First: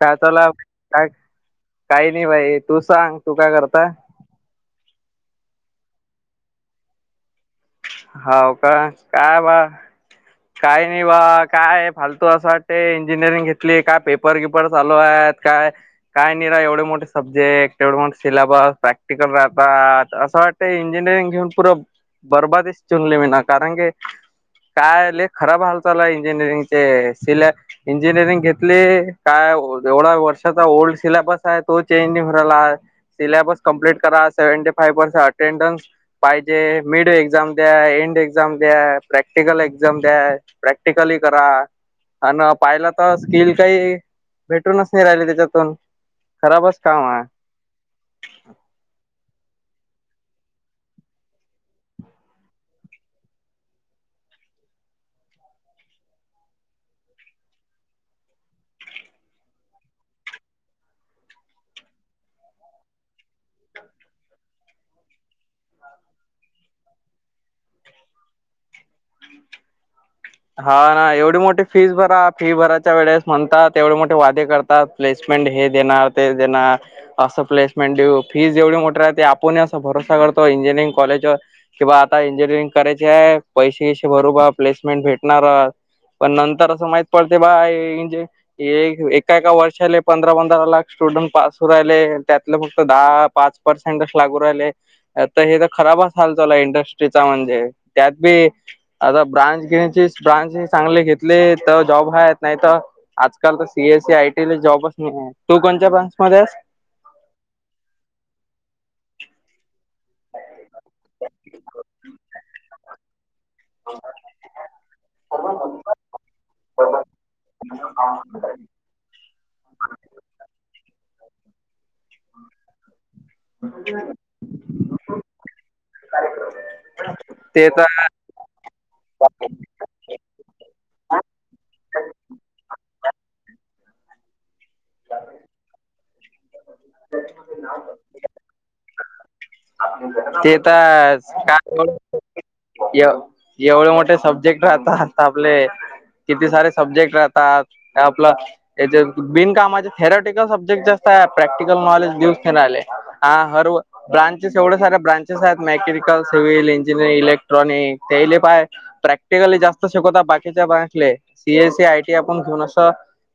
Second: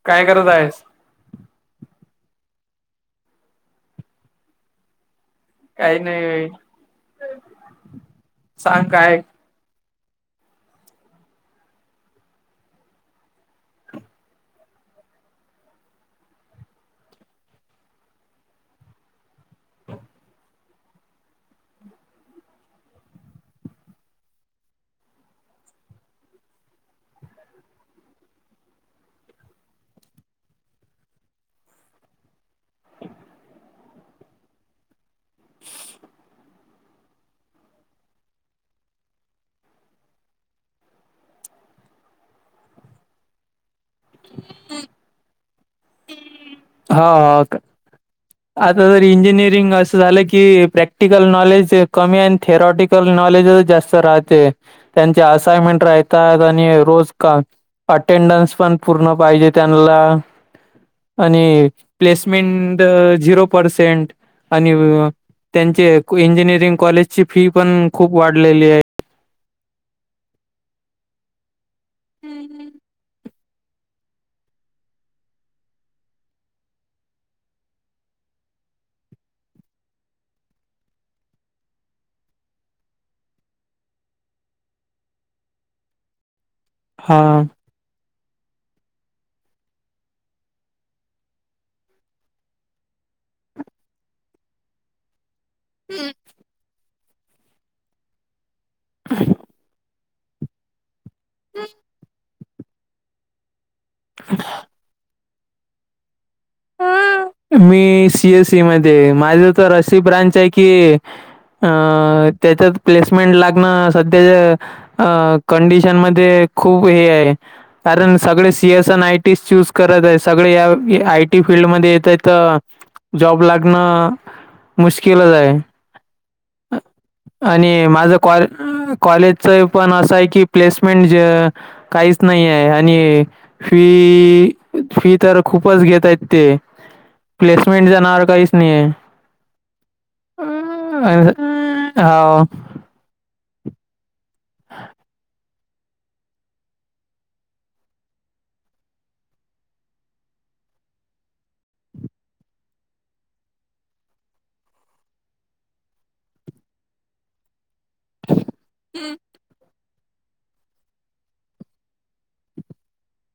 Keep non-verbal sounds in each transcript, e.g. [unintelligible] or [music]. काय चालू आहे करत आपलं, आहेस काय काही नाही, भाई तू सांग, तू काय करताय? काही नाही भाई. हाव का काय मग? काय नाही बा, काय फालतू असं वाटते, इंजिनिअरिंग घेतली काय, पेपर गिपर चालू आहेत काय? काय नाही राव, एवढे मोठे सब्जेक्ट, एवढं मोठं सिलेबस, प्रॅक्टिकल राह बास असं वाटते, इंजिनिअरिंग घेऊन पुरं बर्बादीश चुनली विना कारण घे काय लई खराब हाल चालू आहे, इंजिनिअरिंगचे सिलॅ इंजिनिअरिंग घेतली काय हो, एवढा वर्षाचा ओल्ड सिलॅबस. काय, तो चेंज नाही होऊ राहिला, सिलॅबस कम्प्लीट करा सेवंटी फाइव पर्से अट अटेंडन्स पाहिजे, मिड एक्झाम द्या, एंड एक्झाम द्या, प्रॅक्टिकल एक्झाम द्या, प्रॅक्टिकल ही करा. अन अ पाहिलं तर स्किल काही भेटूनच नाही राहिले त्याच्यातून. हा, का. अच आता तर इंजिनिअरिंग असं झालं की प्रॅक्टिकल नॉलेज कमी आणि थेरॉटिक कल नॉलेजच जास्त राहते, त्यांचे असाइमेंट राहीतात आणि रोज का अटेंडन्स पण पूर्ण पाहिजे त्यांनला. आणि प्लेसमेंट झिरो पर्सेंट. आणि वीऊअ त्यांचे क्वी इंजिनिअरिंग कॉलेजची फी पण खूप वाढलेली आहे. हाव ना, एवढी मोठी फीज भरा, फी भराच्या वेळेस म्हणतात एवढे मोठे वादे कर आता प्लेसमेंट हे देणार, ते देणार. असं प्लेसमेंट देऊ, फीज एवढी मोठी राहते, आपुण ही असं भरोसा करतो इंजिनिअरिंग कॉलेजवर. की बा, आता इंजिनिअरिंग करायची हाय, पैसे गिसे भरू बा, प्लेसमेंट भेट णारा पण नंतर असं माहित पडते हा बा. [unintelligible] एक एका एका वर्षाले पंधरा पंधरा लाख स्टुडंट पास होऊ राहिले, त्यातले फक्त दहा पाच परसेंडच लागू राहिले. आता हे तर खराबच हाल चालू इंडस्ट्रीचा, म्हणजे त्यात बी आता ब्रांच घेण्याची ब्रांच ही चांगली घेतली तर जॉब हाय, नाही तर आजकाल तर सी एस ई आयटीला जॉबच नाही आहे, तू कोणच्या ब्रांच मध्ये आहेस? आ, मी सी एस ई मध्ये आहे, माझं तर अशी ब्रांच आहे की अ, त्याच्यात प्लेसमेंट लागणं सध्याच्या अ, कंडिशन मध्ये खूप हे आहे. कारण सगळे सी एस अन आयटीच चूज करत आहे, सगळे याव ए आय टी फील्डमध्ये येतंय, तर जॉब लागणं मुश्किलच आहे. ते तर कॉ कॉलेजचं पणं असं आहे की प्लेसमेंट जे कांहींच नाहीं आहे आणि फी फी तरं खूपचं घेतंय ते प्लेसमेंट च्याणावां वरं कांहींच नाहीं आहे ते तरं हो कायं एवढे मोठे सब्जेक्ट राहतांता आपले किती सारे सब्जेक्ट राहतांत आपलं यां बिनकामांचे थेरटिकलं सब्जेक्ट जास्तं आहे प्रॅक्टिकल नॉलेज दिसूं नाहीं आलें हां हरं ब्रांचेस एवढ्यां साऱ्यां ब्रांचेस आहेतं मेकॅनिकल सिव्हल इंजिनिअरिंग इलेक्ट्रॉनिक तेले पांय प्रॅक्टिकली जास्तं शिकवतां बाकीच्यां बँकले सीएसी आयटी आपणं घेऊंन असं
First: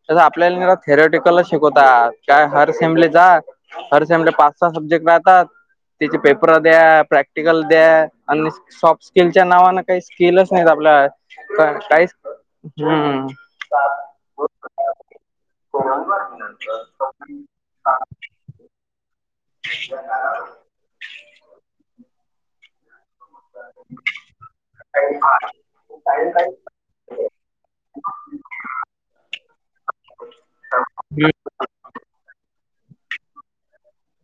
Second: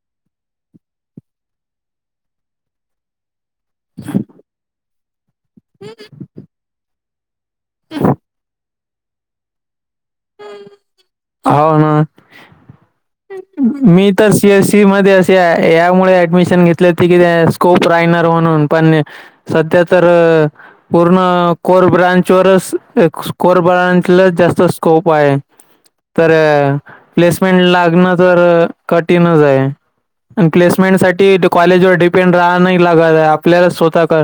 जसं आपल्यांला थेरेटिकल शिकवतांत कायं हरेंबली जातं हरं सेम पांच सहा सब्जेक्ट राहतांता तिचे पेपर द्यां प्रॅक्टिकल द्यां आणि सॉफ्ट स्किलच्या नावानं कांहीं स्किलचं नाहींत आपल्यां हो ना कांहीं हम्मं मी तरं सी एसई मध्यें असे यांमुळे ऍडमिशन घेतलेते कि खूंप राहणांर म्हणूंन पणं संध्या तरं पूर्ण कोरं ब्रांचवरचं कोर ब्रांचला जास्तं स्कोप आहे तरं प्लेसमेंट लागणं तरं कठीणं चं आहे प्लेसमेंट सांठी कॉलेज वरं डिपेंड रांह नाहीं लांग आपल्यांला स्वंतः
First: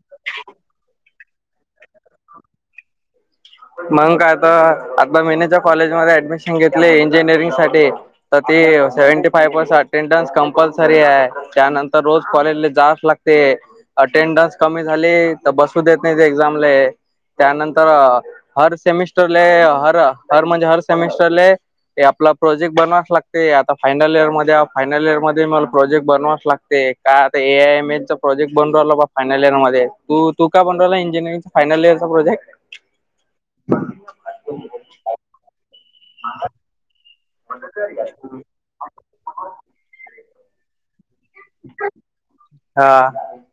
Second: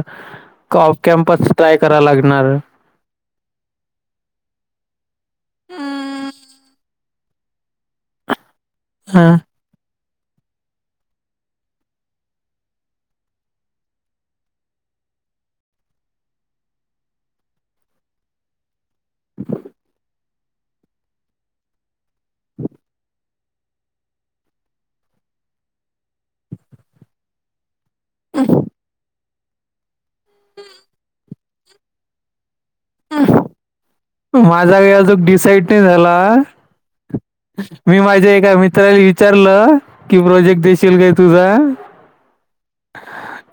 कॅमपस ट्रायं करां लागणारं. मंग कायं आंता आंता मीनीच्यां कॉलेजमध्यें ऍडमिशन घेतले इंजिनिअरिंग सांठी तरं ते सेव्हंटी हा. फांय पर्सेंट अटेंडन्स कंपल्सरी आहे त्यांनंतर रोजं कॉलेजले जांच लागते. अटेंडन्स कमी झालीं तरं बसूं देतं नाहीं ते एक्झांमले. त्यांनंतर हरं सेमिस्टरले हरं हरं म्हणजे हरं सेमेस्टरले ते आपलां प्रोजेक्ट बनवांस लागते आंता फायनल इयंर मध्यें फायनल इयंर मध्यें मलां आपलां प्रोजेक्ट बनवांस लागते. कायं आंता A I E mail - project बनुंराला फायनल इयंर मं तूं तूं कायं बनुं राहिलां इंजिरंगचा फायनल इयंरचां प्रोजेक्ट? हम्मं बरं माझां कायं अजूंन डिसाईड नाहीं झालां मी माझ्यां एकां मित्रांला इ विचारलं की प्रोजेक्ट देशील कायं तुझां? हा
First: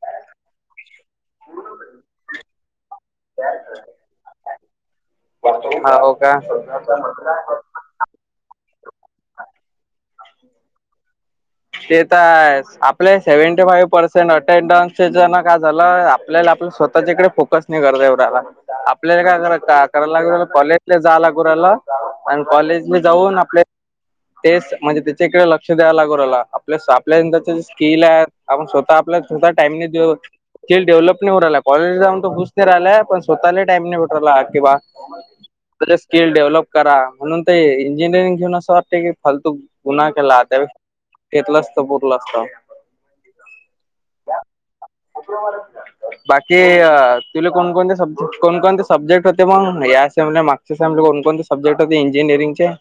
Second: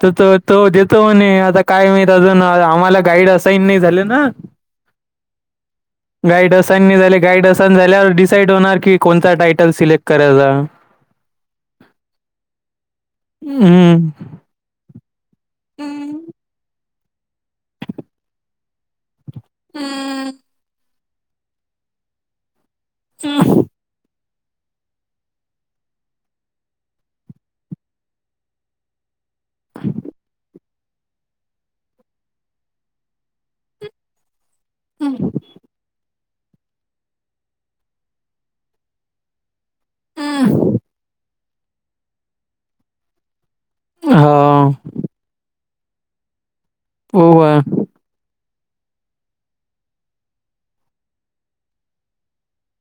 तरं तो देतो म्हणे आंता कायं माहित अजूंन आम्हांला गाईड असाईन नाहीं झालं नां. हा हो का गाईड असाईन नाहीं झाले गाईड असाईन झाल्यांवर डिसाईड होणारं की कोणंता टायटंल सिलेक्ट करायचां. ते तरं आहेचं आपले सेव्हंटी फाईव्ह हम्म पर्सेंट अटेंडन्सचे जनंक कायं झालं आपल्यांला आपलं स्वंतःच्यां इकडे फोकस नाहीं करतां येऊं राहिला आपल्यांला कायं करां करांयलागुं राहिलं कॉलेजलां जायंलागुं राहिल आणि कॉलेज मी जाऊंन आपले तेचं म्हणजे त्यांच्या इकडे लंक्ष द्यावं लागुंराहिल आपल्यां आपल्यांच्या जे स्किल आहेतं आपणं स्वंतः आपल्या टाईमने देऊंत स्किल डेव्हलप नाहींऊ राहिला कॉलेज जाऊंन तरं खुसं नाहीहिलांय पणं स्वंतःलां टाईम नाहीं भेटुंराहिला. किंवा स्किल डेव्हलप करां म्हणूंन ते इंजिनिअरिंग घेऊंन असं वांट की फालतूं गुन्हां केलां त्यां वेळी घेतलं असतं पुरंल असतं. हा बाकी हो तुले बा. कोणंकोणंते सबं कोण-कोणते सब्जेट होते मग? या समला मागचे सम ला कोण-कोणते सब्जेक्ट होते इंजिनिअरिंगचे?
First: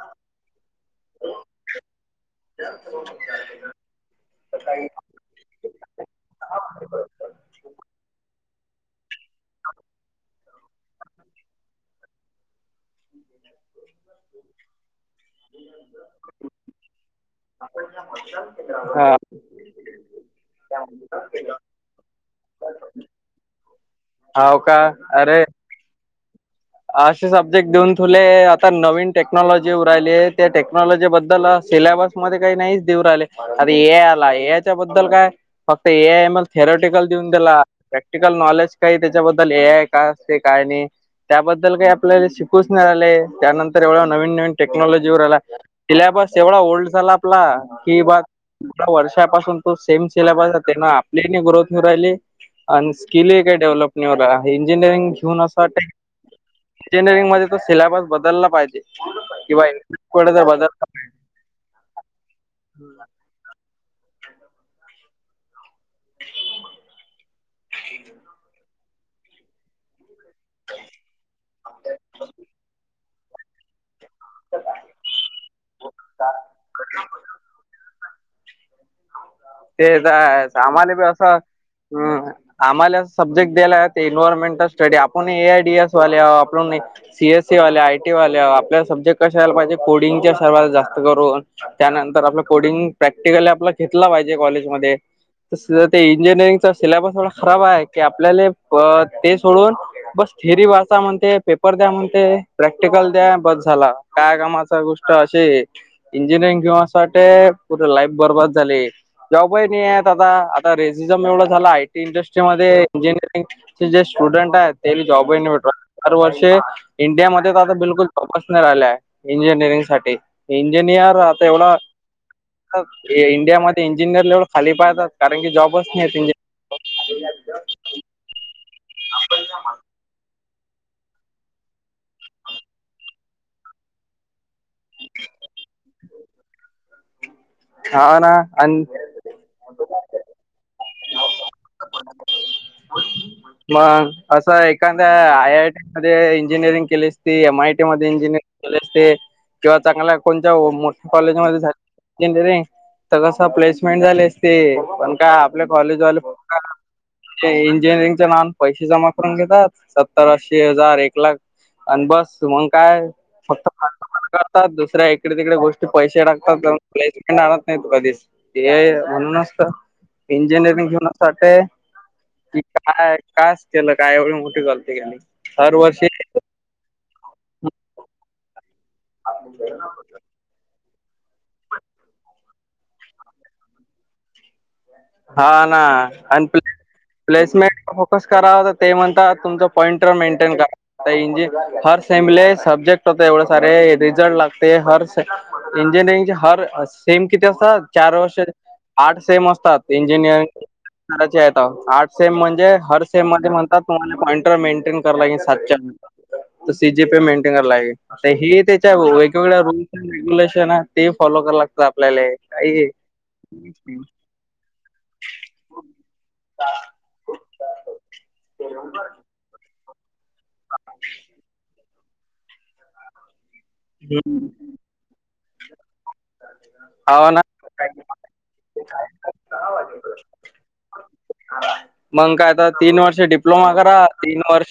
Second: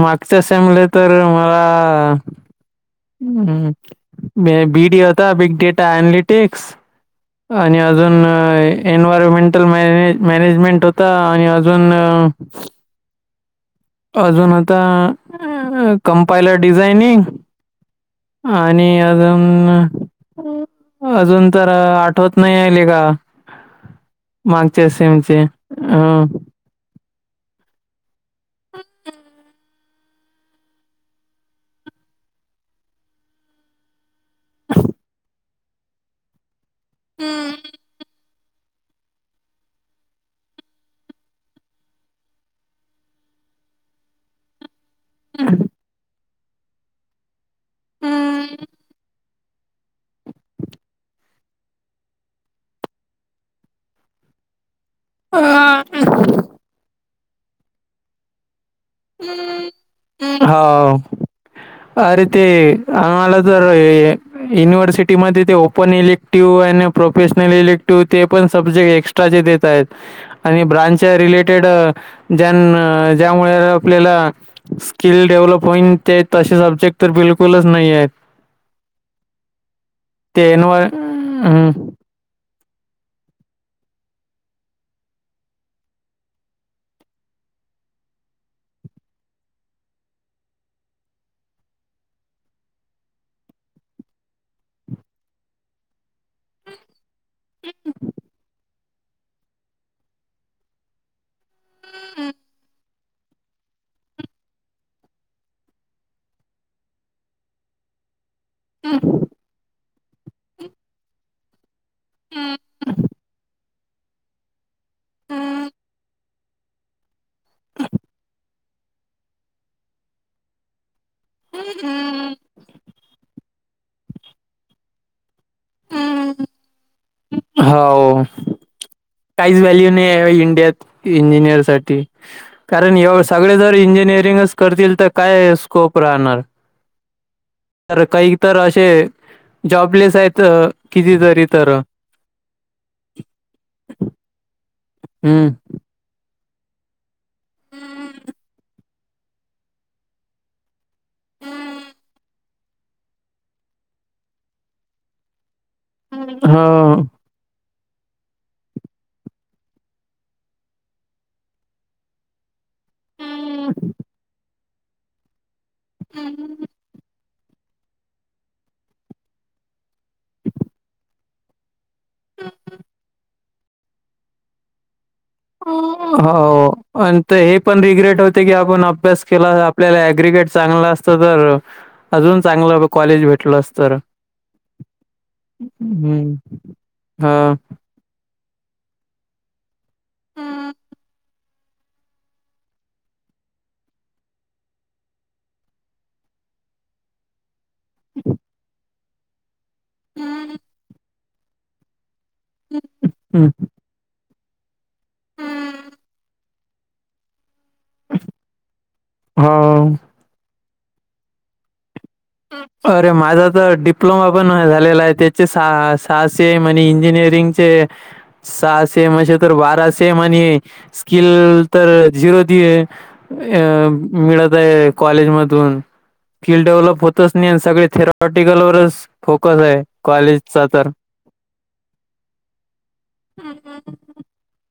मागच्या सम ला तर मला [inaudible] हम्, म बी, डी, होता बिग डेटा एनलिटिक्स आणि अजून अं ए एन्वयरमेंटल म मॅनेजमेंट होता, आणि अजून अं अजून आता कंपायलर डिझायनिंग आणि हा अजून अं अजून तर अं आठवत नाही ये, लेका. हाव का मागच्या सेमचे, अं अशे सब्जेक्ट देऊन तुले आता नवीन टेक्नॉलॉजी येऊ राहिली ये त्या टेक्नॉलॉजी बद्दल सिलेबस मध्ये काही नाहीच देऊ राहीले. आता ए आला एच्या बद्दल काय, फक्त ए आय म थेरटिकल देऊन दिला प्रॅक्टी कल नॉलेज काही त्याच्याबद्दल ए आय का असते, का नाई? त्याबद्दल काही आपल्याला शिकूच नाही राहिले, त्यानंतर एवढं नवीन- नवीन टेक्नॉलॉजी येऊ राहिला, सिल्याबस एवढा ओल्ड झाला आपला कि बस वर्ष पासून तो सेम सिलेबस् राहाते ना आपले ग्रोथ हुं राहिले अन् स्किल काही डेव्हलपं इंजिनिअरिंग घेऊन असं वाटतंये [inaudible] इंजिनिअरिंग मध्ये तो सिलेबस बदलला पाहिजे किंवा थोडाफार बदल हो. अरे ते आम्हाला तर हे युनिव्हर्सिटी मध्ये ते ओ ओपन इलेक्टिव्ह, आणि प्रोफेशनल इलेक्टिव्ह ते पण सब्जेक्ट एक्स्ट्राचे देत आहेत. आणि ब्रांच रिलेटेड अं ज्यांच्यावर, ज्यामुळं आपल्याला स्किल डेव्हलप होईन ते तशे सब्जेक्ट तर बिलकुलच नाही आहेत. तेच हाय ते एनवाय आम्हाला बी असं हम् आम्हाला सब्जेक्ट द्याला ते एन्व्हायरमेंटल स्टडी आपण ए आय डी एस वाले आहो आपण नाही सी एस सी वाले, आय टी वाल्या आपल्याला सब्जेक्ट कशे पाहिजे कोडिंगच्या सर्वात जास्त करून, त्यानंतर आपलं कोडिंग, प्रॅक्टिकली आपला घेतला पाहिजे कॉलेजमध्ये. ते इंजिनिअरिंगचा सिलॅबस थोडा खराब आहे, की आपल्याले ते सोडून बस थेरी वाचा म्हणते, पेपर द्या म्हणते, प्रॅक्ट प्रक्टिकल द्या बस झाला, त्या मागचा गोष्ट अशी ये इंजिनिअरिंग घेऊन आसं वाटते, पुर्ण लाईफ बरबद जॉब नाहीयं दादा, आता रेसिझम एवढ झालं आहे इंडस्ट्री मध्ये जे इंजिनिअरिंगचे जे स्टुडंट आहे त्याना जॉब नही भेटु राहिला. दरवर्षी इंडियामध्ये त आता बिलकुल फोकस नाही राहिला आहे इंजिनिअरिंग साठी. हे इंजिनियर आता एवढा [unintelligible] त्यामध्ये इंजिनिअर ला एवढं खाली पाहतात कारण की जॉब नाहीत. हा, हो. काहीच व्हॅल्यू नाही आहे इंडियात इंजिनिअर साठी. कारण ए सगळे जर इंजिनिअरिंगच करतील, तर काय स्कोप राहणार? तर हा ना काही इतर आणि अशे जॉबलेस आहेत कितीतरी तर मंग असं एखाद्या हम्म आय आय टी. मध्ये इंजिनिअरिंग केली असती, एम आय टी मध्ये इंजिनिअरिंग केली असती किंवा चांगल्या कोणत्या मोठ्या कॉलेजमध्ये जाऊन इंजिनिअरिंग तर कसं प्लेसमेंट झाली असती, पण काय आपल्या कॉलेजवाले भंगार. हो. ते इंजिनिअरिंगच्या नान पैसे जमा करून घेतात, सत्तर ऐंशी हजार, एक लाख आणि बस, मग काय? फक्त फालतूपणा करतात हा दुसऱ्या तिकडे गोष्टीत पैसे टाकतात, प्लेसमेंट आणत नाही कधीच. ते म्हणूनचत इंजिनिअरिंगच्या ना सखे, की काय कसं केलं काय? एवढी मोठी गलती केली. दरवर्षी हो आणि हे पण रिग्रेट होते की, आपण अभ्यास केला, आपल्याला एग्रिगेट चांगला असत तर अजून चांगलं कॉलेज भेटल तर हा ना. हम्म. आणि [inaudible] हां. प्लेसमेंट फोकस करावं ते म्हणता, तुमचं पॉईंटर मेंटेन करा. आता इंजिन, हर सेमले सब्जेक्ट होते एवढे सारे, रिझल्ट लागते हर इंजिनिअरिंग चे हर सेम किती असतात? चार वर्ष, आर् सेम असतात. इंजिनिअरिंग करायचे आहे तव. आठ सेम म्हणजे, हर सेम हं. म्हणतात तुम्हाला पॉइंटर मेंटेन करा लागेना. सात च्या नंतर सी जी पी मेंटेन लागीन आता हे त्याच्या वेगवेगळ्या रूल्स हो. अ रेग्युलेशन आहे. ते फॉलो करावे लागते आपल्याले. अरे माझा तर डिप्लोमा पण झालेला आहे. त्याचे सहा सहा सेम आणि इंजिनिअरिंग चे सहा सेम, असे तर बारा से सेम आणि स्किल तर झिरो ते अं मिळत. कॉलेजमधून, स्किल डेव्हलप हो हाव च नाही. सगळे ना थेरॉटिकल वरच फोकस आहे कॉलेजचा तर. मग काय तर आता तीन वर्ष डिप्लोमा करा तीन वर्ष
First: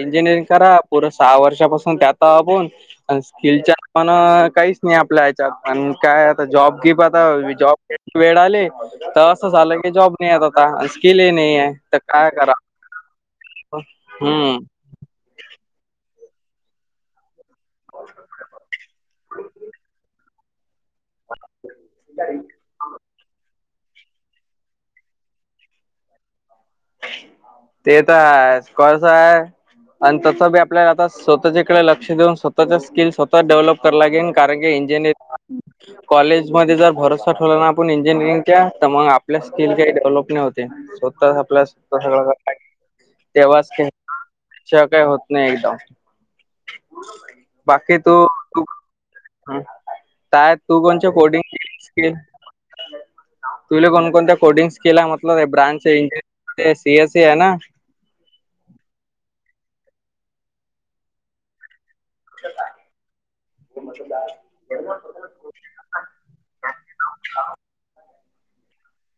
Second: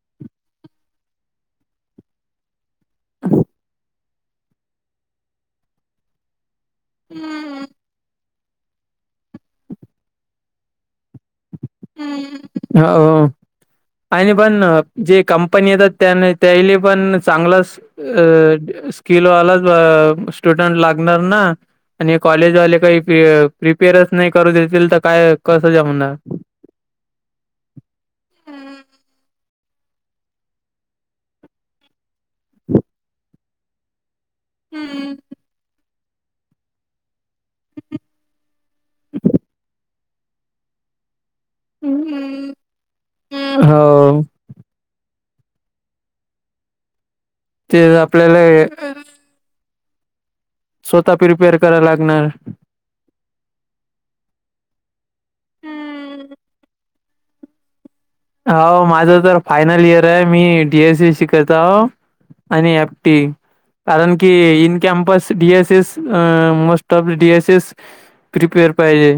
इंजिनिअरिंग करा. पुरं सहा वर्षापासून त्यात आपण स्किलच्या पण काहीच नाही आपल्या याच्यात. पण काय जॉब घे प आता, जॉब घ वेळ आली तर असं झालं की, जॉब नाहीयेत आता. स्किल ही नाही आहे. तर काय करा हम्म, हो आणि हम्म पण जे कंपनी येतात, त्याने त्यायले पण चांगलाचअ स्किलवाला अ स्टुडंट लागणार ना. आणि कॉलेजवाले काही प्रिपेअरच नाही करू देतील तर, काय कसं जमणार? [inaudible] ते तर हायच. कसं हाय? आणि तसं बी आपल्याला आता स्वतःच्याकडे लक्ष देऊन, स्वतःच्या स्किल स्वतः डेव्हलप कराले लागेन. कारण की इंजिनिर [inaudible] कॉलेज मध्ये जर भ ठेवला ना आपण इंजिनिअरिंगच्या, तर मग आपल्या स्किल काही डेव्हलप नाही होते. स्वतः आपल्या [unintelligible] तेव्हाच हो काही [unintelligible] होत नाही एकदम [inaudible] ते बाकी तू, तु आपल्याला [inaudible] काय तू कोणच्या स्वतः कोडींग प्रिपेअर करायला स्किल लागणार. तुला कोणकोणत्या कोडिंग्स केल्या म्हणलं? ब्रांच एंडिंग ते सी एस सी है ना? हाव. माझं तर फायनल इयर आहे, मी डी एस सी शिकताव. आणि एफ टी ई. कारण की in campus D S S, uh most of D S S prepare पाहिजे.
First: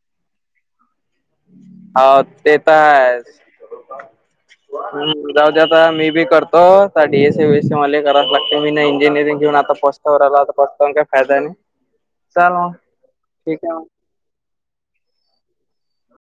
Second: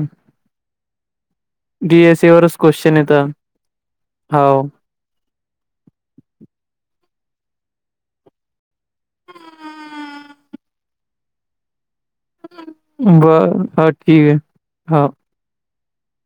[inaudible] डी हो एस ए वरच ते तर क्वेश्चन येत. आहेच. [inaudible] हाव. हम्म जाऊदे आता मी बी करतो तर D S C B S C मले करावचं लागतंय मी ना इंजिनिअरिंग घेऊन आता फस तवरालो आता पस्तावून काय फायदा नाय. बरं हा ठीक आहे हा.